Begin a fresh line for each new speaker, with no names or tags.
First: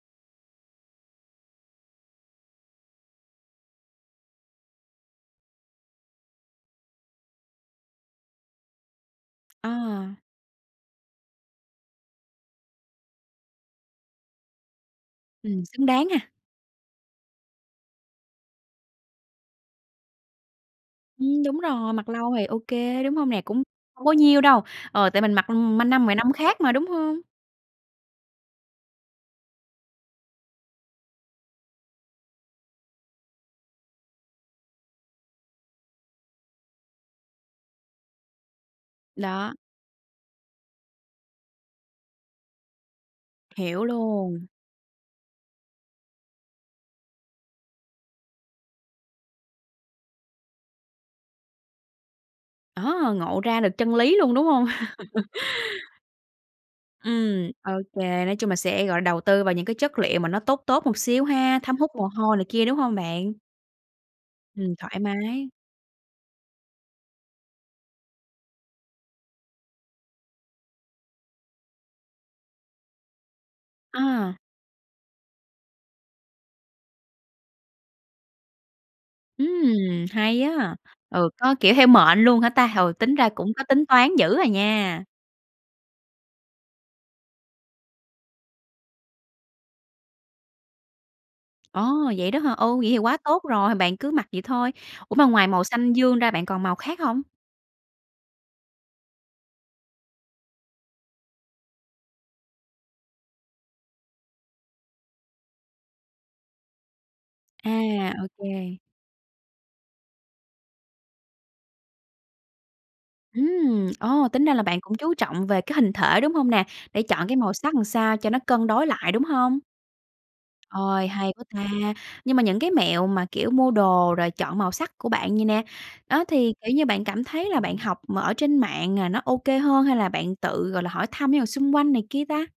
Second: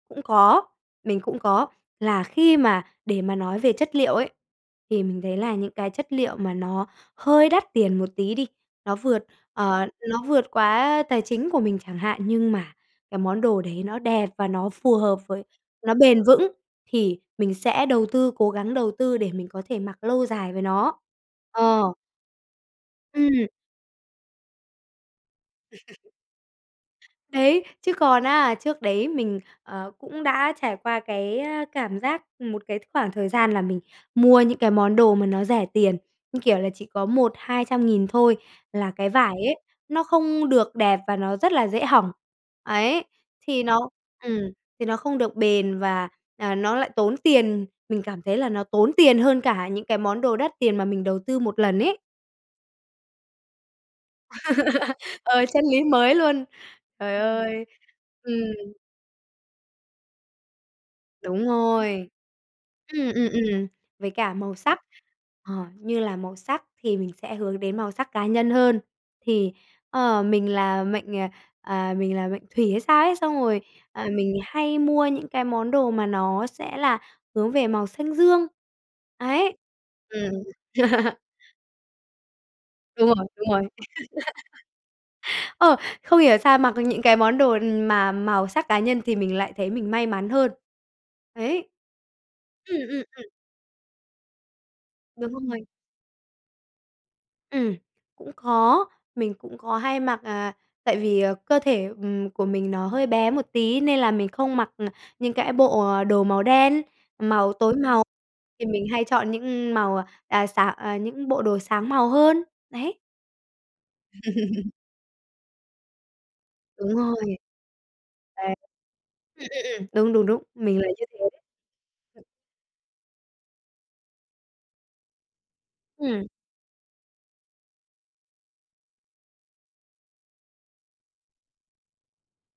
Cũng có, mình cũng có, là khi mà để mà nói về chất liệu ấy, thì mình thấy là những cái chất liệu mà nó hơi đắt tiền một tí đi, nó vượt, ờ,
À.
nó vượt quá, a, tài chính của mình chẳng hạn, nhưng mà cái món đồ đấy nó đẹp và nó phù hợp, với
Ừm, xứng
nó
đáng
bền
ha.
vững thì mình sẽ đầu tư, cố gắng đầu tư để mình có thể mặc lâu dài với nó.
Ừm, đúng
Ờ.
rồi, mặc lâu thì OK, đúng hông nè?
Ừm.
Cũng hông có nhiêu đâu. Ờ, tại mình mặc ma năm 10 năm khác mà, đúng hông?
Đấy, chứ còn á trước đấy mình, ờ, cũng đã trải qua cái, a, cảm giác một cái khoảng thời gian là mình mua những cái món đồ mà nó rẻ tiền, như kiểu là, chỉ có 1-200.000 thôi, là cái vải
Đó.
ấy nó không được đẹp và nó rất là dễ hỏng, ấy, thì
Hiểu
nó ừm,
luôn.
thì nó không được bền và, à, nó lại tốn tiền. Mình cảm thấy là nó tốn tiền hơn cả những cái món đồ đắt tiền mà mình đầu tư 1 lần ấy.
Đó, ngộ ra được chân lý luôn, đúng hông?
Ờ, chân lý mới luôn. Trời
Ừm,
ơi,
OK, nói chung là
ừm.
sẽ, gọi, đầu tư vào những cái chất liệu mà nó tốt tốt một xíu
Đúng
ha, thấm hút mồ
rồi.
hôi này kia, đúng hông
Ừm, ừm,
bạn?
ừm, với cả màu
Ừm,
sắc,
thoải mái.
ờ, như là màu sắc thì mình sẽ hướng đến màu sắc cá nhân hơn. Thì, ờ, mình là mệnh, à, à, mình là mệnh Thủy hay sao ấy, xong rồi, ờ,
À.
mình hay mua những cái món đồ mà nó sẽ là hướng về màu xanh dương, ấy,
Ừm,
ừm.
hay á, ừ, có, kiểu, theo mệnh luôn hả ta? Ừ,
Đúng
tính
rồi,
ra
đúng
cũng có
rồi.
tính toán dữ à nha.
Ờ, không hiểu sao mặc những cái món đồ mà màu sắc cá nhân thì mình lại thấy mình may mắn hơn. Ấy.
Ồ, vậy đó hả? Ừ,
Ừm,
vậy thì
ừm,
quá
ừm.
tốt rồi, h bạn cứ mặc vậy thôi. Ủa, mà
Đúng
ngoài màu
rồi.
xanh dương ra bạn còn màu khác hông?
Ừm, cũng có, mình cũng có hay mặc, à, tại vì, à, cơ thể, ừm, của mình nó hơi bé một tí nên là mình không mặc, ờ, những cái bộ đồ màu đen, màu tối màu,
À,
thì
OK.
mình hay chọn những, ừm, màu, à, sáng à, những bộ đồ sáng màu hơn, đấy.
Ừm, ồ, tính ra là bạn cũng chú trọng về cái hình thể, đúng hông nè?
Đúng
Để
rồi.
chọn cái màu sắc làm sao cho nó
Đấy.
cân đối lại, đúng
Ừm,
hông?
ừm, ừm. Đúng, đúng, đúng, mình là như
Ôi,
thế
hay quá ta.
đấy.
Nhưng mà những cái mẹo mà, kiểu, mua đồ rồi chọn màu sắc của bạn vầy nè, đó,
Ừm.
thì, kiểu như, bạn cảm thấy là bạn học mà ở trên mạng là nó OK hơn hay là bạn tự, gọi là, hỏi thăm những người xung quanh này kia ta?